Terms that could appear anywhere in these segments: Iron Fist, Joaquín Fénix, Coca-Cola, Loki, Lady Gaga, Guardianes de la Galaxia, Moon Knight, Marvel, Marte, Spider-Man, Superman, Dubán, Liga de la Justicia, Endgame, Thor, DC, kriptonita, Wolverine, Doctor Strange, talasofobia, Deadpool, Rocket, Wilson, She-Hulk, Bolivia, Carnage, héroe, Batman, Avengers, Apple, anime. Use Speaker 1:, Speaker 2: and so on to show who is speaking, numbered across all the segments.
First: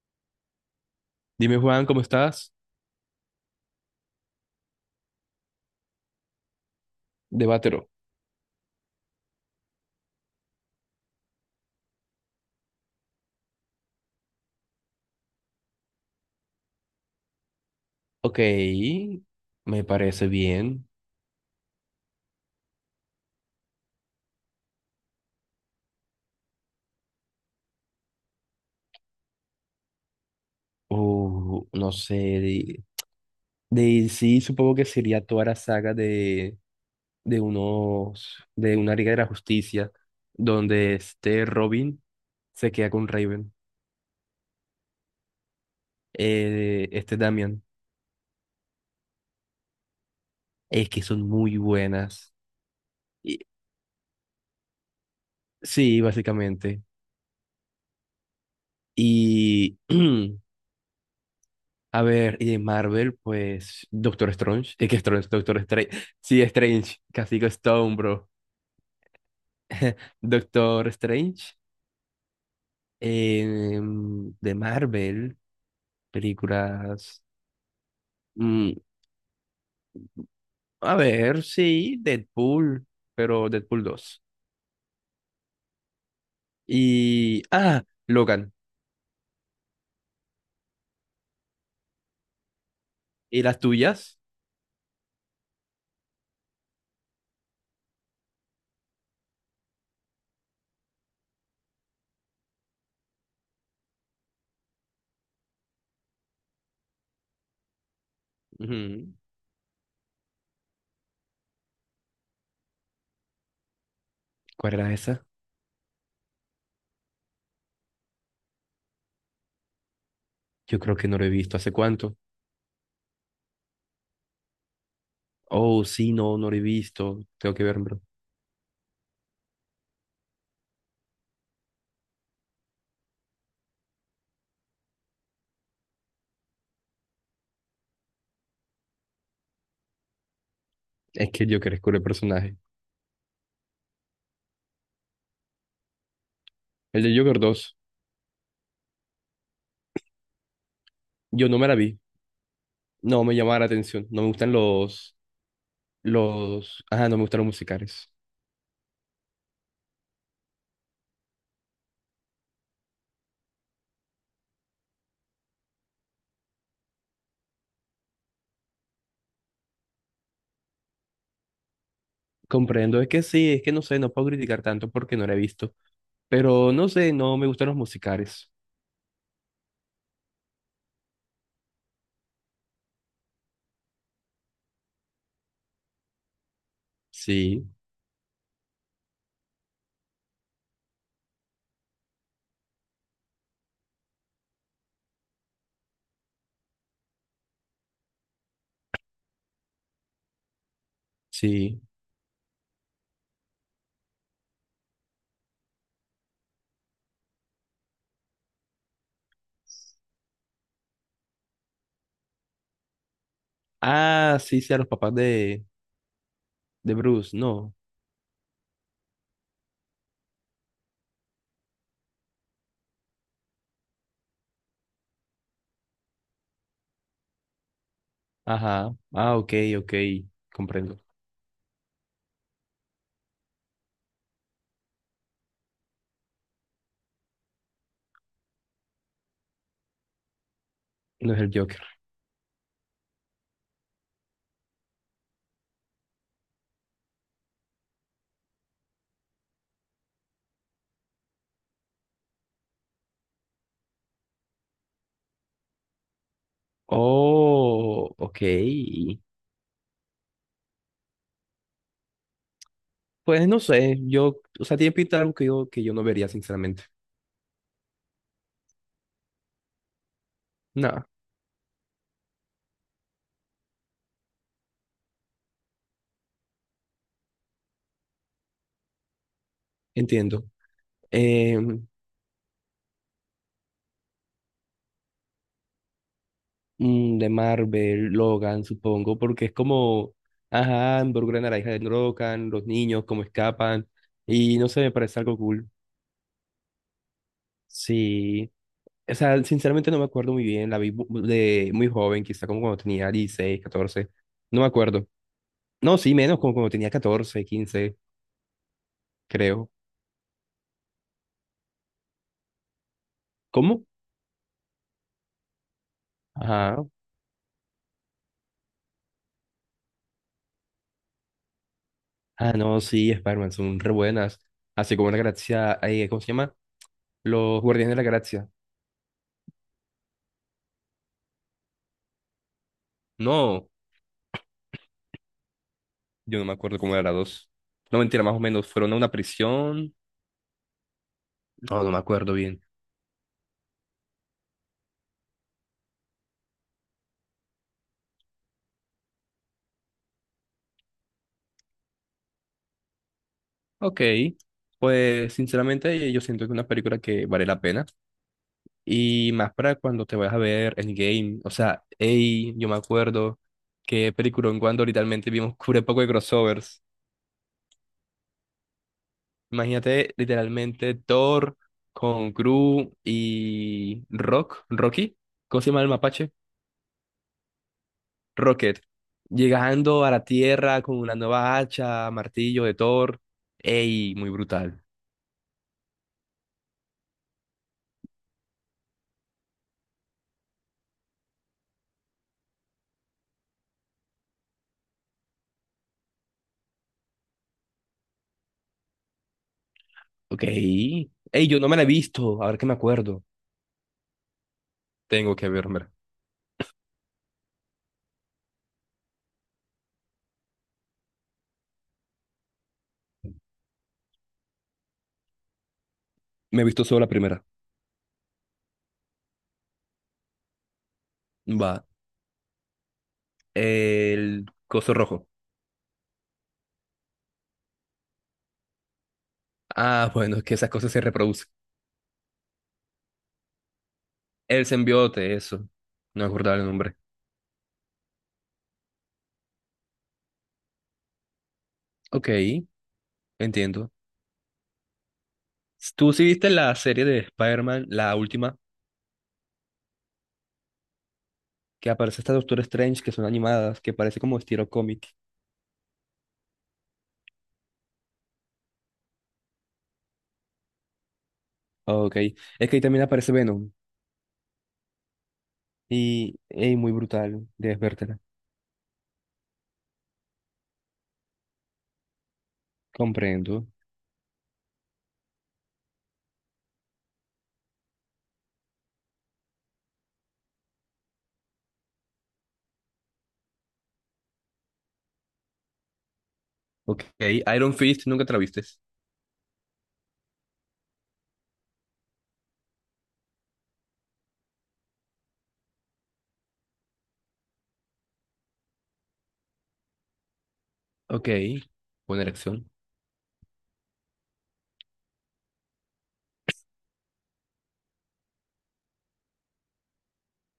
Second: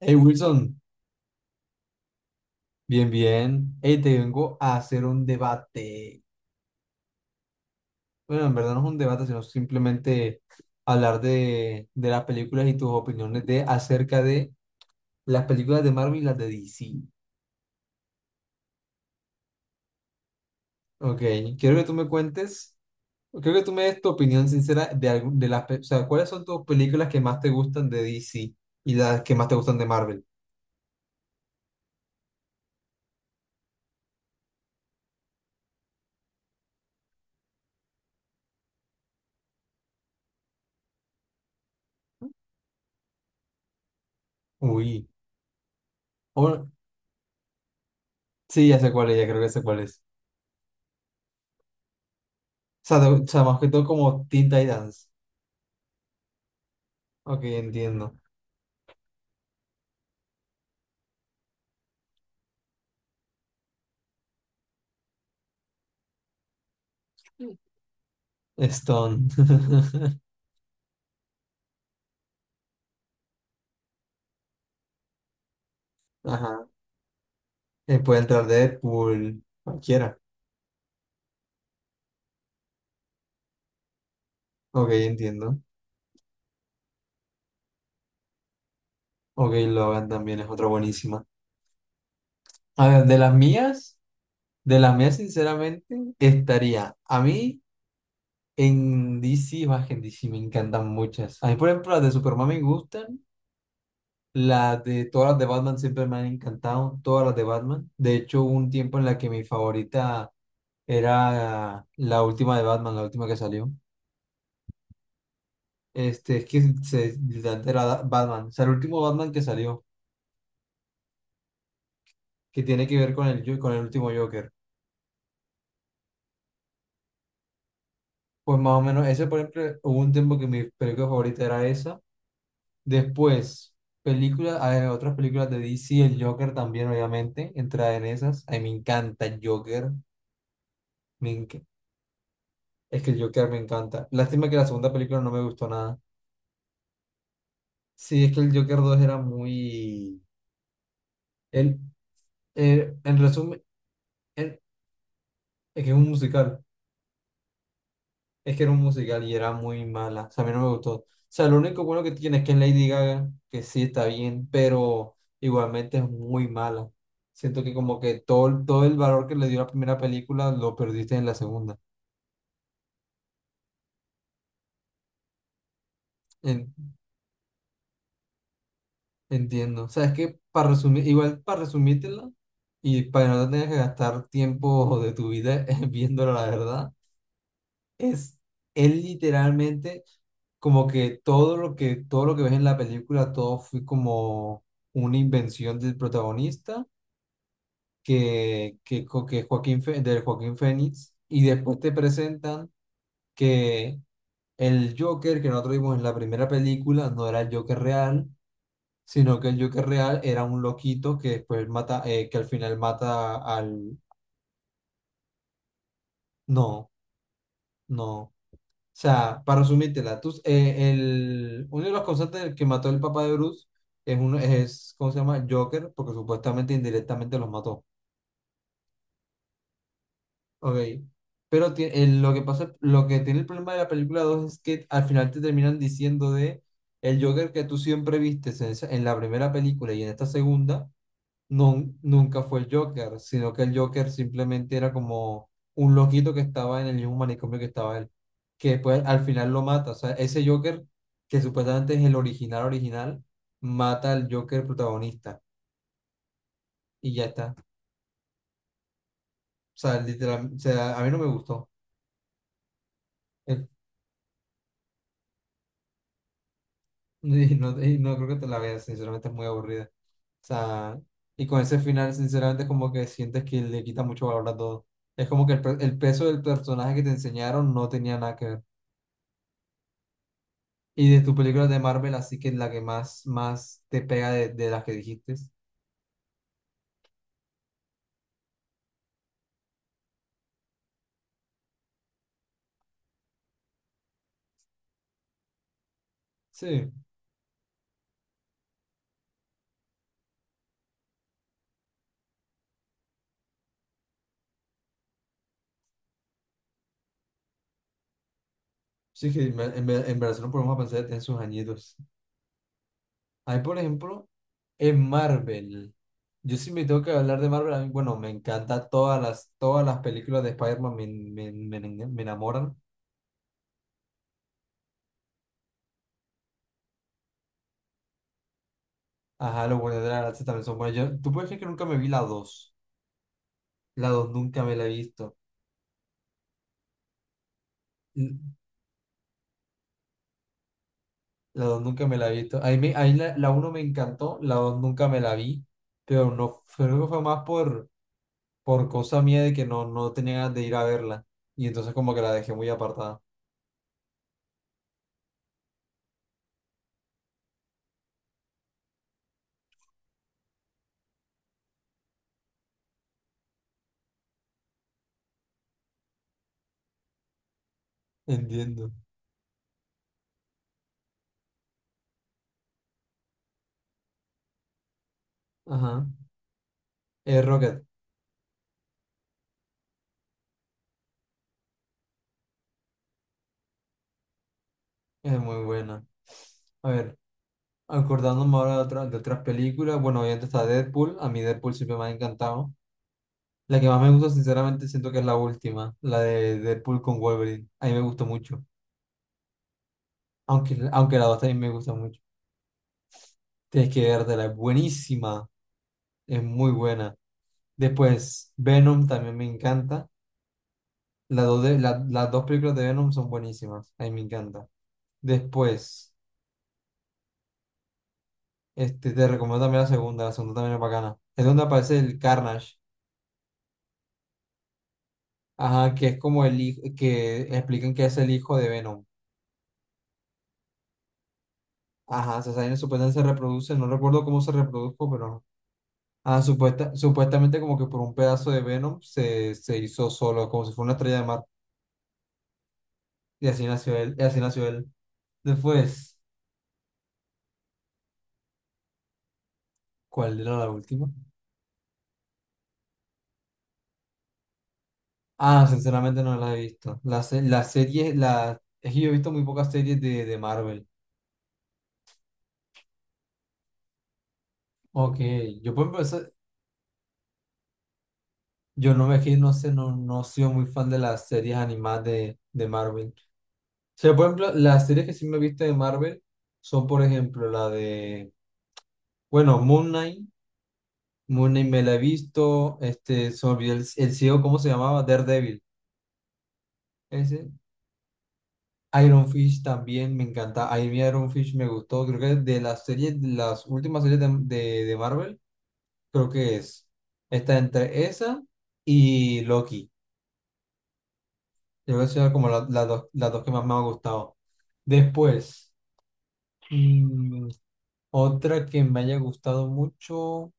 Speaker 1: Hey Wilson,
Speaker 2: Dime, Juan, ¿cómo estás?
Speaker 1: bien, bien. Hey, te vengo a hacer un debate.
Speaker 2: Debátelo.
Speaker 1: Bueno, en verdad no es un debate, sino simplemente hablar de las películas y tus opiniones de, acerca de las películas de Marvel y las de DC.
Speaker 2: Ok, me parece bien.
Speaker 1: Ok, quiero que tú me cuentes, creo que tú me des tu opinión sincera de, o sea, ¿cuáles son tus películas que más te gustan de DC y las que más te gustan de Marvel?
Speaker 2: No sé. Sí, supongo que sería toda la saga de unos. De una Liga de la Justicia, donde este Robin se queda con Raven.
Speaker 1: Uy, oh,
Speaker 2: Este Damian.
Speaker 1: sí, ya sé cuál es, ya creo que sé cuál es.
Speaker 2: Es que son muy buenas.
Speaker 1: O sea, o
Speaker 2: Y-
Speaker 1: sea, más que todo como Teen Titans.
Speaker 2: sí, básicamente.
Speaker 1: Ok, entiendo.
Speaker 2: Y. A ver, y de Marvel, pues Doctor Strange, y qué Strange, Doctor Strange, sí, Strange, Casi Castigo Stone, bro.
Speaker 1: Stone.
Speaker 2: Doctor Strange, eh, de Marvel,
Speaker 1: Ajá.
Speaker 2: películas,
Speaker 1: Puede entrar
Speaker 2: mm,
Speaker 1: Deadpool, cualquiera.
Speaker 2: a ver, sí, Deadpool, pero Deadpool 2.
Speaker 1: Ok, entiendo.
Speaker 2: Y, ah, Logan.
Speaker 1: Ok, Logan también es otra buenísima. A ver,
Speaker 2: ¿Y las tuyas?
Speaker 1: de las mías, sinceramente, estaría. A mí en DC, más que en DC, me encantan muchas. A mí, por ejemplo, las de Superman me gustan. Las de todas las de Batman siempre me han encantado. Todas las de Batman. De hecho, hubo un tiempo en
Speaker 2: Ujú.
Speaker 1: la que mi favorita era la última de Batman, la última que salió.
Speaker 2: ¿Cuál era esa?
Speaker 1: Este, es que se, literalmente era Batman. O sea, el último Batman que salió,
Speaker 2: Yo creo que no lo he visto, ¿hace cuánto?
Speaker 1: que tiene que ver con el, con el último Joker.
Speaker 2: Oh, sí, no, no lo he visto, tengo que ver, bro.
Speaker 1: Pues más o menos, ese por ejemplo, hubo un tiempo que mi película favorita era esa. Después, películas, hay otras películas de DC, el Joker también, obviamente, entra en esas. A mí me encanta el Joker, me
Speaker 2: Es que
Speaker 1: enc-
Speaker 2: Joker es cool el personaje.
Speaker 1: es que el Joker me encanta. Lástima que la segunda película no me gustó nada.
Speaker 2: El de Joker 2
Speaker 1: Sí, es que el Joker 2 era muy...
Speaker 2: yo no me la
Speaker 1: El,
Speaker 2: vi.
Speaker 1: en
Speaker 2: No me llamaba
Speaker 1: resumen,
Speaker 2: la atención. No me gustan
Speaker 1: el- es que es un musical.
Speaker 2: los, ajá, no me gustan los musicales.
Speaker 1: Es que era un musical y era muy mala. O sea, a mí no me gustó. O sea, lo único bueno que tiene es que es Lady Gaga, que sí está bien, pero igualmente es muy mala. Siento que como que todo, todo el valor que le dio la primera película lo perdiste en la segunda.
Speaker 2: Comprendo, es que sí, es que no sé, no puedo criticar tanto porque no la he visto. Pero no
Speaker 1: En-
Speaker 2: sé, no me gustan los musicales.
Speaker 1: entiendo. O sea, es que para resumir, igual para resumírtela y para que no te tengas que gastar tiempo de tu vida viéndola, la verdad,
Speaker 2: Sí,
Speaker 1: es, él literalmente, como que todo lo que, todo lo que ves en la película, todo fue como una invención del protagonista, que Joaquín, del Joaquín Fénix, y después
Speaker 2: sí.
Speaker 1: te presentan que el Joker que nosotros vimos en la primera película no era el Joker real, sino que el Joker real era un loquito que después mata, que al final mata al...
Speaker 2: Ah, sí, sí, a los papás
Speaker 1: No,
Speaker 2: de Bruce, no.
Speaker 1: no. O sea, para resumírtela, tú, el, uno de los causantes del que mató el papá de Bruce es, uno, es, ¿cómo se llama? Joker, porque supuestamente indirectamente los mató.
Speaker 2: Ajá. Ah, ok, ok.
Speaker 1: Ok.
Speaker 2: Comprendo.
Speaker 1: Pero lo que pasa, lo que tiene el problema de la película 2 es que al final te terminan diciendo de el Joker que tú siempre viste en, en la primera película y en esta segunda
Speaker 2: No es el Joker.
Speaker 1: nunca fue el Joker, sino que el Joker simplemente era como un loquito que estaba en el mismo manicomio que estaba él, que pues al final lo mata. O sea, ese Joker, que supuestamente es el original original, mata al Joker protagonista y ya está.
Speaker 2: Oh, ok.
Speaker 1: O sea, literal, o sea, a mí no me gustó.
Speaker 2: Pues no
Speaker 1: Eh,
Speaker 2: sé, tiene pinta de algo que yo no vería, sinceramente.
Speaker 1: Y no creo que te la veas, sinceramente es muy aburrida. O sea,
Speaker 2: Nada,
Speaker 1: y con ese final, sinceramente, como que sientes que le quita mucho valor a todo. Es como que el, el peso del personaje que te enseñaron no tenía nada que ver.
Speaker 2: entiendo.
Speaker 1: Y de tus
Speaker 2: Eh,
Speaker 1: películas de Marvel, así que la que más, más te pega de las que dijiste.
Speaker 2: de Marvel, Logan, supongo, porque es como, ajá, involucra a naranja de Logan, los niños, cómo escapan, y no sé, me parece algo cool.
Speaker 1: Sí,
Speaker 2: Sí, o sea, sinceramente no me acuerdo muy bien, la vi de muy joven, quizá como cuando tenía 16 14, no me acuerdo. No, sí, menos como cuando tenía 14 15,
Speaker 1: sí que
Speaker 2: creo.
Speaker 1: en verdad no podemos pensar en sus añitos. Ahí, por
Speaker 2: ¿Cómo?
Speaker 1: ejemplo, en Marvel. Yo sí me
Speaker 2: Ajá.
Speaker 1: tengo que hablar de Marvel. A mí, bueno, me encantan todas las películas de Spider-Man, me
Speaker 2: Ah,
Speaker 1: enamoran.
Speaker 2: no, sí, Spider-Man son re buenas, así como la galaxia, ¿cómo se llama? Los Guardianes de la Galaxia.
Speaker 1: Ajá, los Guardianes de la Galaxia también son buenos. Tú puedes creer que nunca me vi la dos.
Speaker 2: No.
Speaker 1: La 2 nunca me la he visto.
Speaker 2: Yo no me acuerdo cómo era la dos. No, mentira, más o
Speaker 1: N-
Speaker 2: menos. Fueron a una prisión.
Speaker 1: La 2
Speaker 2: No, no me
Speaker 1: nunca me la he
Speaker 2: acuerdo
Speaker 1: visto.
Speaker 2: bien.
Speaker 1: Ahí, me, ahí la, la uno me encantó, la 2 nunca me la vi. Pero no, creo que fue más por cosa mía de que no, no tenía ganas de ir a verla. Y entonces como que la dejé muy apartada.
Speaker 2: Ok. Pues, sinceramente, yo siento que es una película que vale la pena. Y más para cuando te vayas a ver Endgame. O sea, hey, yo me acuerdo que película en cuando literalmente vimos un poco de crossovers.
Speaker 1: Entiendo.
Speaker 2: Imagínate, literalmente, Thor con Gru y Rocky. ¿Cómo se llama el
Speaker 1: Ajá.
Speaker 2: mapache?
Speaker 1: Es Rocket.
Speaker 2: Rocket llegando a la Tierra con una nueva hacha, martillo de Thor. Ey, muy brutal.
Speaker 1: Es muy buena. A ver, acordándome ahora de, de otras películas. Bueno, obviamente está Deadpool. A mí Deadpool siempre me ha encantado. La que más me gusta, sinceramente, siento que es la última. La de Deadpool con Wolverine. A mí me gustó mucho.
Speaker 2: Ok.
Speaker 1: Aunque la dos
Speaker 2: Ey,
Speaker 1: también
Speaker 2: yo no
Speaker 1: me
Speaker 2: me la he
Speaker 1: gusta mucho.
Speaker 2: visto, a ver qué me acuerdo.
Speaker 1: Tienes que vértela. Es
Speaker 2: Tengo
Speaker 1: buenísima.
Speaker 2: que verme.
Speaker 1: Es muy buena. Después, Venom también me encanta. Las dos, las dos películas de Venom son buenísimas. A mí me encanta. Después,
Speaker 2: Me he visto solo la primera.
Speaker 1: este, te recomiendo también la segunda. La segunda también es bacana. Es donde
Speaker 2: Va.
Speaker 1: aparece el Carnage.
Speaker 2: El coso rojo.
Speaker 1: Ajá, que es como el hijo, que explican que es el hijo de Venom.
Speaker 2: Ah, bueno, es que esas cosas se reproducen.
Speaker 1: Ajá, se salen, supuestamente se reproduce. No recuerdo cómo se
Speaker 2: El
Speaker 1: reprodujo,
Speaker 2: simbionte,
Speaker 1: pero.
Speaker 2: eso. No me
Speaker 1: Ah,
Speaker 2: acordaba el
Speaker 1: supuesta,
Speaker 2: nombre.
Speaker 1: supuestamente como que por un pedazo de Venom se, se hizo solo, como si fuera una estrella de mar.
Speaker 2: Ok,
Speaker 1: Y así
Speaker 2: entiendo.
Speaker 1: nació él. Y así nació él.
Speaker 2: ¿Tú
Speaker 1: Después,
Speaker 2: sí viste la serie de Spider-Man, la última,
Speaker 1: ¿cuál era la última?
Speaker 2: que aparece esta Doctor Strange, que son animadas, que parece como estilo cómic?
Speaker 1: Ah, sinceramente no la he visto. La, la serie, la, es que yo he visto muy pocas series de Marvel.
Speaker 2: Ok. Es que ahí también aparece Venom.
Speaker 1: Ok, yo por ejemplo,
Speaker 2: Y, ey, muy brutal, debes vértela.
Speaker 1: yo no me es que no sé, no, no he sido muy fan de las series animadas de Marvel. O
Speaker 2: Comprendo.
Speaker 1: sea, por ejemplo, las series que sí me he visto de Marvel son, por ejemplo, la de, bueno, Moon Knight. Moon Knight me la he visto, este, se me olvidó el ciego, ¿cómo se llamaba? Daredevil.
Speaker 2: Ok,
Speaker 1: Ese.
Speaker 2: Iron Fist, nunca te la vistes.
Speaker 1: Iron Fish también me encanta. A mí Iron Fish me gustó. Creo que de las series, de las últimas series de Marvel, creo que es. Está entre esa y Loki.
Speaker 2: Ok.
Speaker 1: Yo creo que
Speaker 2: Buena
Speaker 1: son como
Speaker 2: elección.
Speaker 1: las dos que más me han gustado. Después, mm, otra que me haya gustado mucho,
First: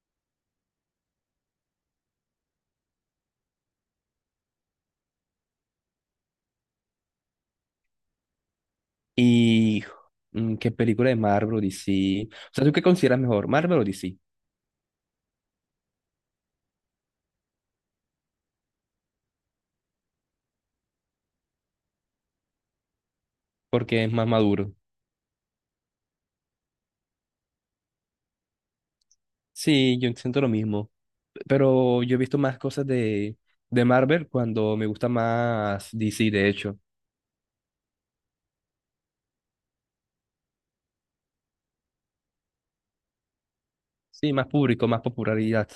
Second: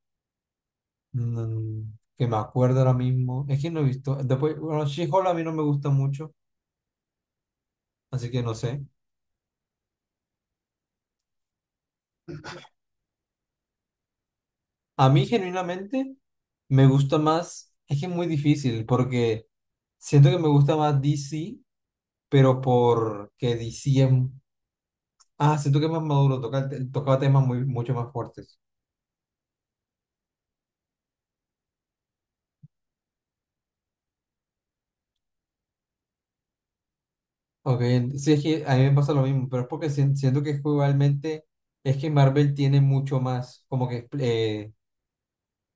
Speaker 1: mm, que me acuerdo ahora mismo, es que no he visto. Después, bueno, She-Hulk a mí no me gusta mucho, así que no sé.
Speaker 2: ¿Y qué película de Marvel o DC? O sea, ¿tú qué consideras mejor, Marvel o DC?
Speaker 1: A mí genuinamente me gusta más, es que es muy difícil porque siento que me gusta más DC, pero porque DC
Speaker 2: Porque
Speaker 1: es.
Speaker 2: es más maduro.
Speaker 1: Ah, siento que es más maduro, toca, tocaba temas muy, mucho más fuertes.
Speaker 2: Sí, yo siento lo mismo. Pero yo he visto más cosas de Marvel cuando me gusta más DC, de hecho.
Speaker 1: Ok, sí, es que a mí me pasa lo mismo, pero es porque siento que es que igualmente, es que Marvel tiene mucho más, como que,
Speaker 2: Sí, más público, más popularidad.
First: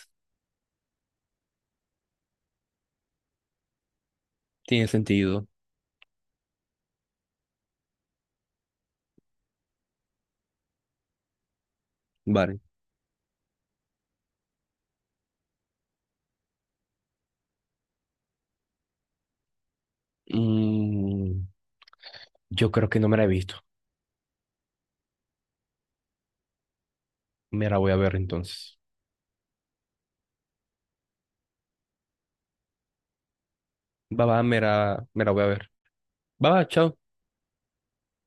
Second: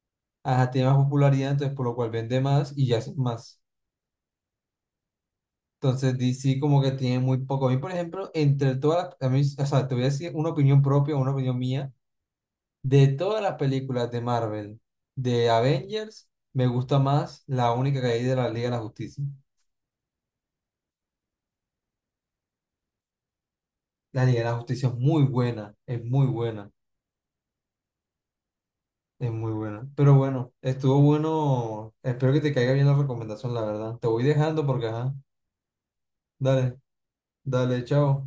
Speaker 1: ajá, tiene más popularidad, entonces por lo cual vende más y ya hace más.
Speaker 2: Tiene sentido.
Speaker 1: Entonces DC como que tiene muy poco. A mí, por ejemplo, entre todas las, a mí, o sea, te voy a decir una opinión propia, una opinión mía,
Speaker 2: Vale.
Speaker 1: de todas las películas de Marvel, de Avengers, me gusta más la única que hay de la Liga de la Justicia.
Speaker 2: Mm, yo creo que no me la he visto.
Speaker 1: La Liga de la Justicia es muy buena, es muy buena,
Speaker 2: Me la voy a ver entonces.
Speaker 1: es muy buena. Pero bueno, estuvo bueno. Espero que te caiga bien la recomendación, la verdad. Te voy
Speaker 2: Va, va,
Speaker 1: dejando porque, ajá,
Speaker 2: me la voy a ver. Va, va,
Speaker 1: dale,
Speaker 2: chao.
Speaker 1: dale, chao.